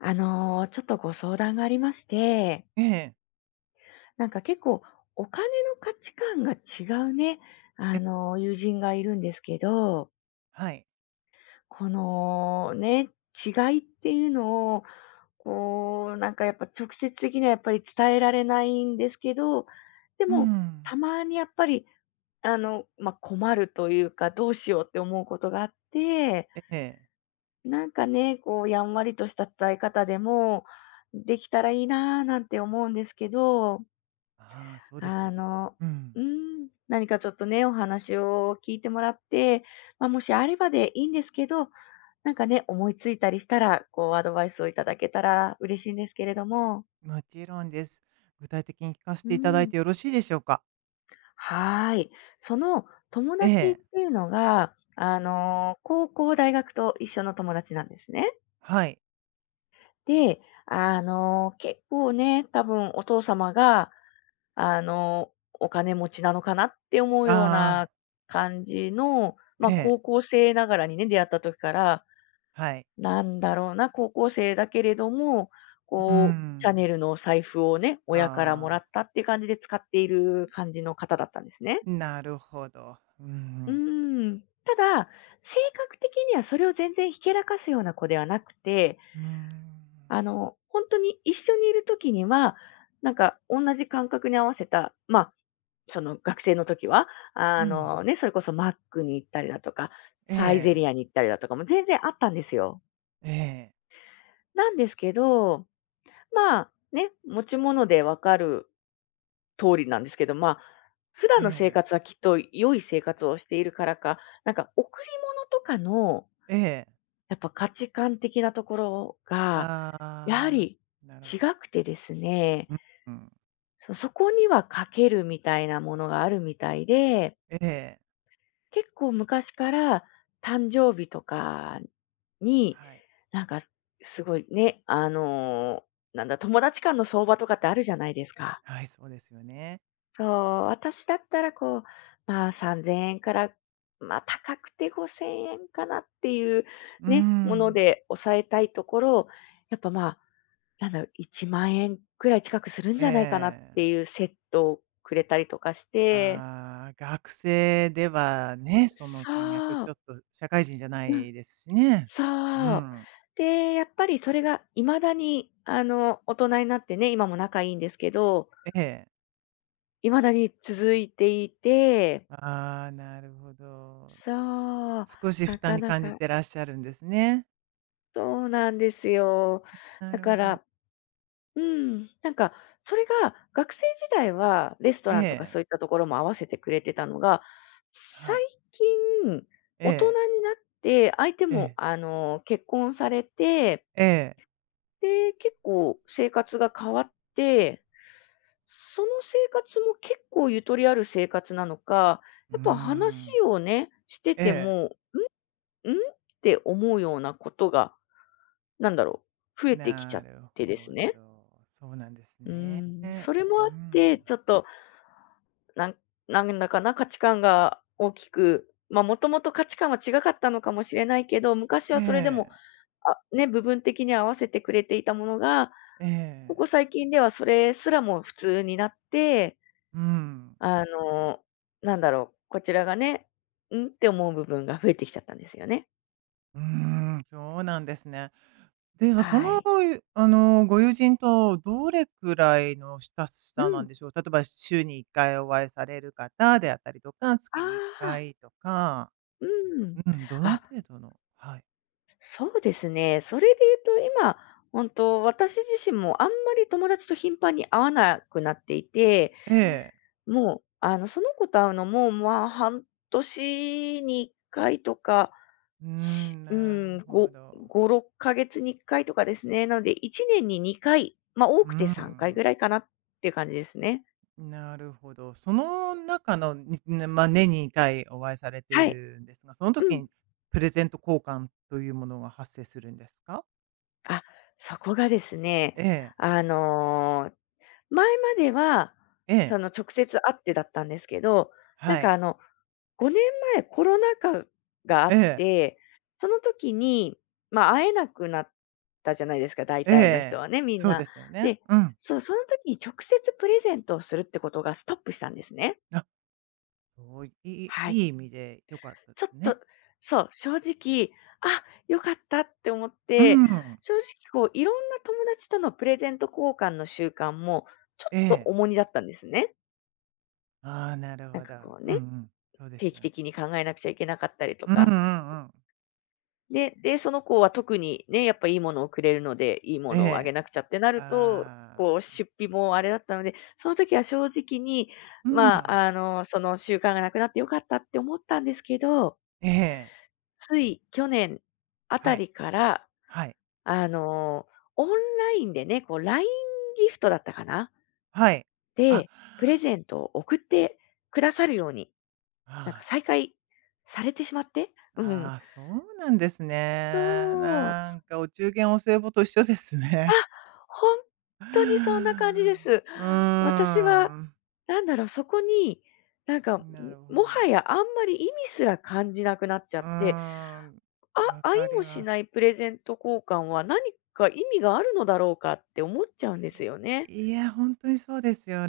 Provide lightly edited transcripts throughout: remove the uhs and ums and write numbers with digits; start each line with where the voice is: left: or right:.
left: ちょっとご相談がありまして、
right: ええ、
left: なんか結構お金の価値観が違うね、
right: え、
left: 友人がいるんですけど、
right: はい。
left: このね、違いっていうのを、こう、なんかやっぱ直接的にはやっぱり伝えられないんですけど、で
right: う
left: も、
right: ん。
left: たまにやっぱり、困るというか、どうしようって思うことがあって、
right: ええ。
left: なんかね、こう、やんわりとした伝え方でも、できたらいいなぁなんて思うんですけど、
right: ああ、そうです
left: あ
right: よね。
left: の、
right: うん。
left: うん、何かちょっとね、お話を聞いてもらって、まあ、もしあればでいいんですけど、なんかね、思いついたりしたら、こう、アドバイスをいただけたら嬉しいんですけれども。
right: もちろんです。具体的に聞かせ
left: う
right: ていただい
left: ん。
right: てよろしいでしょうか？
left: はーい。その友
right: え
left: 達っ
right: え、
left: ていうのが、高校、大学と一緒の友達なんですね。
right: はい。
left: で、結構ね、多分お父様が、あの、お金持ちなのかなって思うよう
right: あ
left: な
right: あ、
left: 感じの、まあ、
right: ええ、
left: 高校生ながらにね、出会った時から、
right: はい。
left: なんだろうな、高校生だけれども、
right: う
left: こう、シャネ
right: ん。
left: ルの財布をね、親からもらっ
right: ああ、
left: たっていう感じで使っている感じの方だったんですね。
right: なるほど。う
left: う
right: ん。
left: ーん。ただ、性格的にはそれを全然ひけらかすような子ではなくて、
right: うーん。
left: 本当に一緒にいるときには、なんか同じ感覚に合わせた、まあ、その学生の時は、
right: うん。
left: ね、それこそマックに行ったりだとか、
right: え
left: サイゼ
right: え、
left: リアに行ったりだとかも全然あったんですよ。
right: ええ、
left: なんですけど、まあ、ね、持ち物で分かる通りなんですけど、まあ、普段
right: え
left: の生
right: え、
left: 活はきっと良い生活をしているからか、なんか贈り物とかの、
right: ええ。
left: やっぱ価値観的なところが、やは
right: ああ、
left: り
right: なるほ
left: 違
right: ど。
left: くてですね、
right: うん、
left: そこにはかけるみたいなものがあるみたいで、
right: ええ、
left: 結構昔から誕生日とかに、
right: はい。
left: なんかすごいね、あの、なんだ、友達間の相場とかってあるじゃないですか。
right: はい、そうですよね。
left: そう、私だったらこう、まあ3,000円から、まあ高くて5,000円かなっていう
right: う
left: ね、もの
right: ん。
left: で抑えたいところを、やっぱ、1万円くらい近くするん
right: え
left: じゃないかなって
right: え。
left: いうセットをくれたりとかして。
right: ああ、学生ではね、その金額
left: そ
right: ちょっ
left: う。
right: と社会人じゃな
left: うん、
right: いですしね。う
left: そう。
right: ん。
left: で、やっぱりそれが未だに、大人になってね、今も仲いいんですけど、
right: ええ。
left: 未だに続いていて、
right: ああー、なるほど。
left: そう、
right: 少し
left: な
right: 負担
left: か
right: に
left: な
right: 感じ
left: か
right: てらっしゃるんですね。
left: そうなんですよ。
right: な
left: だ
right: る
left: か
right: ほど。
left: ら、うん。なんか、それが学生時代はレスト
right: え
left: ランとか
right: え、
left: そういったところも合わせてくれてたのが、最
right: はい。
left: 近、
right: え
left: 大人
right: え、
left: になって、相手
right: え
left: も、
right: え、
left: 結婚されて、
right: ええ。
left: で、結構生活が変わって、その生活も結構ゆとりある生活なのか、
right: うー
left: やっぱ話
right: ん。
left: をね、して
right: え
left: て
right: え。
left: も、んって思うようなことが、なんだろう、増えてきちゃ
right: な
left: っ
right: る
left: てで
right: ほ
left: すね。
right: ど。そうなんです
left: う
right: ね。
left: ん、それも
right: う
left: あって、
right: ん。
left: ちょっと、なんなんだかな、価値観が大きく、まあ、もともと価値観は違かったのかもしれないけど、昔
right: え
left: はそれでも、
right: え、
left: あ、ね、部分的に合わせてくれていたものが、
right: え
left: こ
right: え。
left: こ最近ではそれすらも普通になって、
right: うん。
left: あの、なんだろう、こちらがね、「ん？」って思う部分が増えてきちゃったんですよね。
right: うーん、そうなんですね。では、その、
left: はい。
right: あの、ご友人とどれくらいの親し
left: う
right: さなん
left: ん。
right: でしょう？例えば週に1回お会いされる方であったりとか、
left: あ
right: 月に1
left: あ、
right: 回とか、
left: うん。
right: うん、どの程
left: あ、
right: 度のはい。
left: そうですね。それで言うと、今、本当、私自身もあんまり友達と頻繁に会わなくなっていて、
right: ええ。
left: もう、その子と会うのも、まあ、半年に1回とか、
right: うーん、
left: う
right: なる
left: ん、
right: ほど。
left: 5、6ヶ月に1回とかですね。なので、1年に2回、まあ、多
right: う
left: くて
right: ん
left: 3回ぐ
right: ん。
left: らいかなっていう感じですね。
right: なるほど。その中の、にね、まあ、年に2回お会いされてい
left: はい。
right: るんですが、その
left: う
right: 時
left: ん。
right: にプレゼント交換というものが発生するんですか？
left: あ、そこがですね、
right: ええ、
left: あの前までは、
right: ええ、
left: その、直接会ってだったんですけど、なん
right: は
left: か、
right: い、
left: あの、5年前コロナ禍があ
right: え
left: っ
right: え。
left: て、その時に、ま、会えなくなったじゃないですか、大
right: え
left: 体の人
right: え、
left: はね、みん
right: そう
left: な。
right: ですよね。
left: で、
right: うん。
left: そう、その時に直接プレゼントをするってことがストップしたんですね。
right: あ、そういい
left: はい。
right: いい意味で良かったで
left: ちょっ
right: す
left: と、
right: ね。
left: そう、正直、あ、良かったって思っ
right: う
left: て、
right: ん。
left: 正直こう、いろんな友達とのプレゼント交換の習慣も、ちょっ
right: え
left: と
right: え。
left: 重荷だったんですね。
right: ああ、なる
left: なん
right: ほ
left: か
right: ど。
left: こう
right: うんう
left: ね、
right: ん。そうで
left: 定
right: す
left: 期
right: よね。
left: 的に考えなくちゃいけなかったりと
right: うんうんう
left: か。
right: ん。
left: で、その子は特にね、やっぱいいものをくれるので、いいものをあ
right: え
left: げなくちゃってな
right: え。
left: ると、
right: あ
left: こう
right: あ、
left: 出費もあれだったので、その時は正直に、
right: うん。
left: その習慣がなくなって良かったって思ったんですけど、
right: ええ。
left: つい去年あた
right: はい。
left: りから、
right: はい。
left: あの、オンラインでね、こう LINE ギフトだったかな？
right: はい。あ、
left: で、プレゼントを送ってくださるように、なんか
right: ああ、
left: 再開されてしまって、うん。
right: ああ、そうなんですね。
left: そう、
right: なんかお中元お歳暮と一緒ですね。
left: ほん
right: う
left: とにそんな感じです。
right: ー
left: 私は、
right: ん。
left: なんだろう、そこに、なんか、ん、
right: なる
left: も
right: ほど。
left: はやあんまり意味すら感じなくなっちゃ
right: うー
left: って、
right: ん、
left: あ
right: わ
left: あい
right: かり
left: もし
right: ま
left: な
right: す。
left: いプレゼント交換は何か意味があるのだろうかって思っちゃうんですよね。
right: いや、本当にそうですよ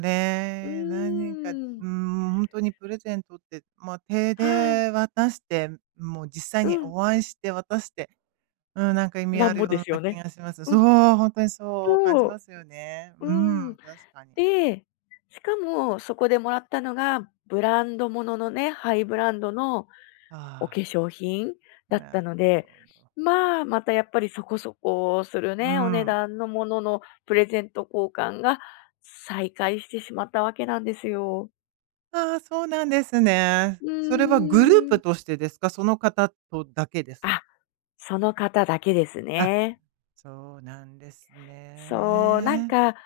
left: う
right: ね。何人か、う
left: ーん。
right: 当ん、本当にプレゼントって、まあ、手
left: はい。
right: で渡して、もう実際
left: う
right: に
left: ん。
right: お会いして渡して、うん、なんか意味
left: な
right: あ
left: ん
right: る
left: ぼ
right: よう
left: です
right: な
left: よ
right: 気
left: ね。
right: がします。
left: う
right: そう、
left: ん、
right: 本当にそう感じ
left: そ
right: ますよね。
left: う。
right: う
left: うん。
right: ん、確かに。
left: で、しかもそこでもらったのが、ブランドもののね、ハイブランドのお化
right: ああ、
left: 粧品だっ
right: な
left: た
right: る
left: ので、
right: ほど。
left: まあ、またやっぱりそこそこする
right: う
left: ね、お値
right: ん。
left: 段のもののプレゼント交換が再開してしまったわけなんですよ。
right: ああ、そうなんですね。
left: う
right: それはグルー
left: ー
right: プ
left: ん。
right: としてですか？その方とだけですか？
left: あ、その方だけです
right: あ、
left: ね。
right: そうなんです
left: そう、なん
right: ね。
left: か、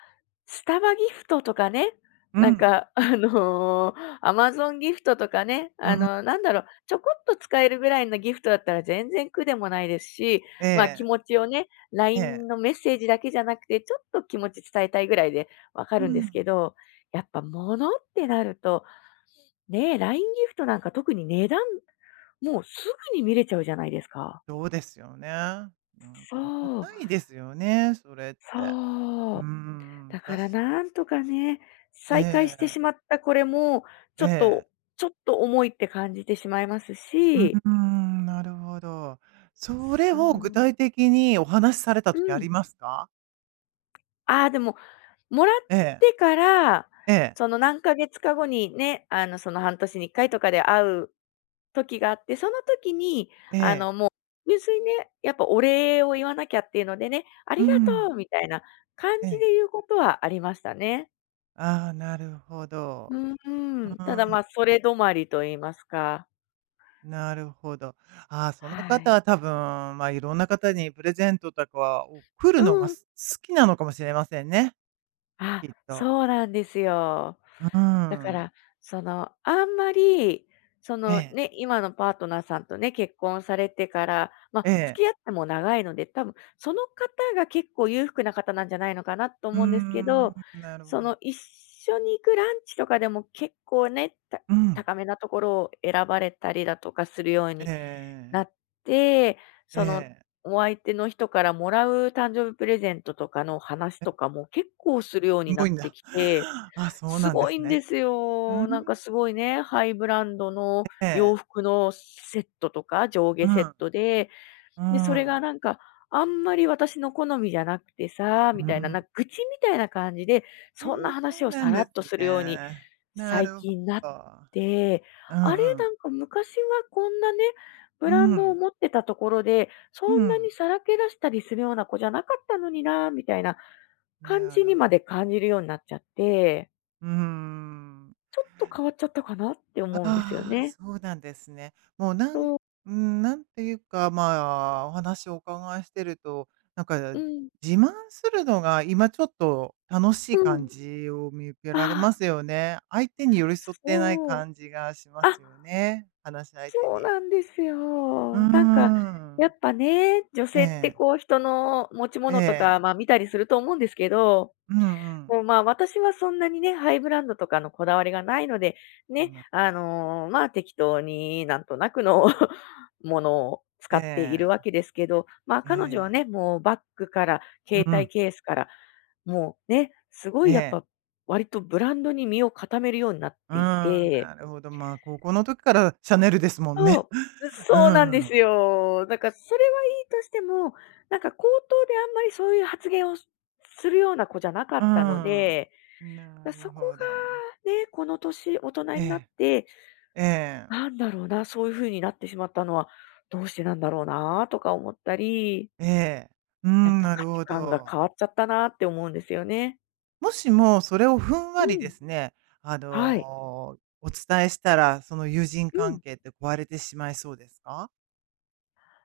left: スタバギフトとかね、
right: う
left: なん
right: ん、
left: か、あの、アマゾンギフトとかね、
right: うん、
left: なんだろう、ちょこっと使えるぐらいのギフトだったら全然苦でもないですし、
right: え
left: ま、気
right: え、
left: 持ちをね、
right: え
left: LINE
right: え。
left: のメッセージだけじゃなくて、ちょっと気持ち伝えたいぐらいでわか
right: う
left: るんです
right: ん、
left: けど、やっぱ物ってなると、ねえ、LINE ギフトなんか特に値段、もうすぐに見れちゃうじゃないですか。
right: そうですよね。なんか重
left: そう、
right: たいですよね、それって。
left: そ
right: うー
left: う。
right: ん、
left: だからなんとかね、再会してし
right: え
left: まったこれも、ちょ
right: え、え
left: っ
right: え。
left: とちょっと重いって感じてしまいます
right: う
left: し、
right: ーん、なるほど。それ
left: そ
right: を具
left: う、
right: 体的にお話しされた
left: う
right: 時あ
left: ん。
right: りますか？
left: ああ、でも、もらっ
right: ええ、
left: てから、
right: ええ、
left: その何ヶ月か後にね、その半年に1回とかで会う時があって、その時に、
right: ええ、
left: もう純粋にね、やっぱお礼を言わなきゃっていうのでね、あり
right: う
left: が
right: ん、
left: とうみたいな感
right: え
left: じ
right: え。
left: で言うことはありましたね。
right: ああ、なるほど。
left: う
right: う
left: ん、ただ、
right: ー
left: ま
right: ん。
left: あ、それ止まりと言いますか。
right: なるほど。ああ、その
left: は
right: 方
left: い。
right: は多分、まあ、いろんな方にプレゼントとかを送
left: う
right: るのが
left: ん。
right: 好きなのかもしれませんね、
left: あ、
right: きっと。
left: そうなんですよ。
right: うー
left: だか
right: ん。
left: ら、その、あんまり、そ
right: え
left: の
right: え、
left: ね、今のパートナーさんとね、結婚されてから、まあ、
right: ええ。
left: 付き合っても長いので、多分その方が結構裕福な方なんじゃないのかなと
right: うー
left: 思うんですけ
right: ん、
left: ど、
right: なる
left: そ
right: ほど。
left: の、一緒に行くランチとかでも結構ね、
right: うん。
left: 高めなところを選ばれたりだとかするよう
right: え
left: にな
right: ええ
left: っ
right: え、
left: て、その、お相手の人からもらう誕生日プレゼントとかの話とかも結構するように
right: す
left: な
right: ごい
left: っ
right: ん
left: て
right: だ。
left: きて、
right: あ、そう
left: す
right: なんで
left: ごい
right: す
left: んで
right: ね。
left: す
right: う
left: よ。
right: ん。
left: なんかすごいね、ハイブランドの
right: え
left: 洋
right: え。
left: 服のセットとか上
right: う
left: 下セッ
right: ん、
left: トで、
right: う
left: で、それ
right: ん、
left: がなんか、あんまり私の好みじゃなくてさ、
right: う
left: みたいな、な
right: ん。
left: んか愚痴みたいな感じで、
right: ええ、
left: そんな話
right: そう
left: を
right: な
left: さ
right: ん
left: ら
right: で
left: っ
right: す
left: とするように
right: ね。な
left: 最
right: るほ
left: 近なっ
right: ど。
left: て、
right: う
left: あれ、
right: んう
left: な
right: ん。
left: んか昔はこんなね、ブ
right: う
left: ランドを
right: ん、
left: 持ってたところで、そ
right: う
left: んなに
right: ん。
left: さらけ出したりするような子じゃなかったのにな、みたいな感
right: な
left: じに
right: る、
left: まで感じるようになっちゃって、
right: うーん。
left: ちょっと変わっちゃったかなって思うんですよ
right: ああ、
left: ね。
right: そうなんですね。もうなん、
left: そう、
right: うん、なんていうか、まあ、お話をお伺いしてると、なんか
left: うん、
right: 自慢するのが今ちょっと楽し
left: う
right: い感
left: ん。
right: じを見受け
left: あ
right: られま
left: あ、
right: すよね。相手に寄り添ってない
left: そう。
right: 感じがしま
left: あ、
right: すよね、話し相手
left: そう
right: に。
left: なんです
right: うー
left: よ。なんか、やっ
right: ん。
left: ぱね、女
right: え
left: 性って
right: え、
left: こう人の持ち
right: え
left: 物と
right: え、
left: か、ま、見たりすると思うんですけど、
right: うんうん。
left: こう、ま、私はそんなにね、ハイブランドとかのこだわりがないので、
right: う
left: ね、
right: ん、
left: ま、適当になんとなくの ものを使
right: え
left: っているわ
right: え、
left: けですけど、ま、
right: え
left: 彼女はね、
right: え、
left: もうバッグから
right: う
left: 携帯
right: ん、
left: ケースから、もうね、すご
right: え
left: いやっ
right: え。
left: ぱ割とブランドに身を固めるようになっ
right: う
left: てい
right: ーん、
left: て、
right: なるほど。まあ、高校の時からシャネルですもん
left: そ
right: ね。
left: う。
right: う
left: そうなんです
right: ん。
left: よ。だから、それはいいとしても、なんか口頭であんまりそういう発言をするような子じゃなか
right: うー
left: ったの
right: ん。
left: で、
right: なる
left: そこ
right: ほど。
left: がね、この年、大人に
right: え
left: なっ
right: え、
left: て、
right: ええ、
left: なんだろうな、そういう風になってしまったのは、どうしてなんだろうなとか思ったり、
right: ええ。うー
left: やっ
right: ん、
left: ぱ
right: なる
left: 価値
right: ほ
left: 観が
right: ど。
left: 変わっちゃったなって思うんですよね。
right: もしもそれをふん
left: う
right: わりで
left: ん。
right: すね、あ
left: はい。
right: の、お伝えしたら、その友人
left: う
right: 関
left: ん。
right: 係って壊れてしまいそうですか？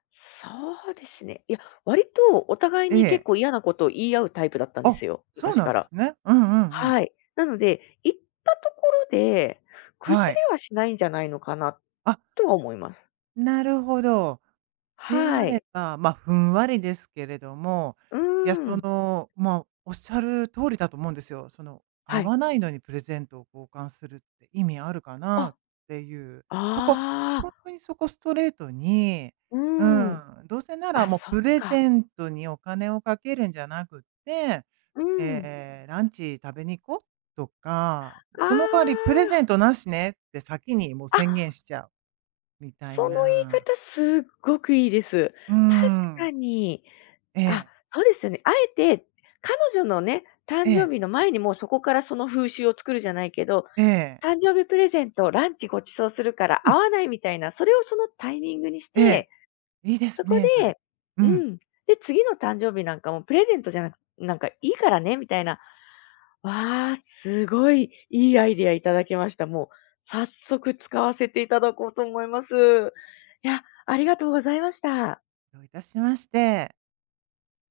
left: そうですね。いや、割とお互い
right: え
left: に結
right: え。
left: 構嫌なことを言い合うタイプだったんで
right: あ、
left: すよ、
right: そう
left: 昔
right: な
left: か
right: んで
left: ら。
right: すね。うんうんうん。
left: はい。なので、行ったところで、崩
right: はい。
left: れはしないんじゃないのかな
right: あ、
left: とは思います。
right: なるほど。で
left: は
right: あれ
left: い。
right: ば、まあ、ふんわりですけれども、
left: うー
right: いや、そ
left: ん。
right: の、まあ、おっしゃる通りだと思うんですよ。その、
left: は
right: 合
left: い。
right: わないのにプレゼントを交換するって意味あるかな
left: あ、
right: っていう。そこ、
left: あ
right: 本
left: あ、
right: 当にそこストレートに、
left: う
right: う
left: ーん。
right: ん、どうせなら
left: あ、
right: もう
left: そっ
right: プレ
left: か。
right: ゼントにお金をかけるんじゃなくって、
left: うん。
right: えランチ食べに行こうとか、その代わり
left: あ
right: プレゼントなしねって先にもう
left: あ、あ、
right: 宣言しちゃうみたい
left: その言い
right: な。
left: 方すっごくいいです。
right: う
left: 確か
right: ん。
left: に。
right: え
left: あ、
right: え。
left: そうですよね。あえて、彼女のね、誕
right: え
left: 生
right: え、
left: 日の前にもうそこからその風習を作るじゃないけど、
right: ええ、
left: 誕生日プレゼント、ランチご馳走するから
right: う
left: 会
right: ん、
left: わないみたいな、それをそのタイミングにし
right: ええ、
left: て、
right: いいで
left: そ
right: す
left: こ
right: ね、それ。
left: で、
right: う
left: う
right: ん、
left: ん。で、次の誕生日なんかもプレゼントじゃなくなんかいいからねみたいな。わあ、すごいいいアイディアいただきました。もう早速使わせていただこうと思います。いや、ありがとうございました。
right: どういたしまして。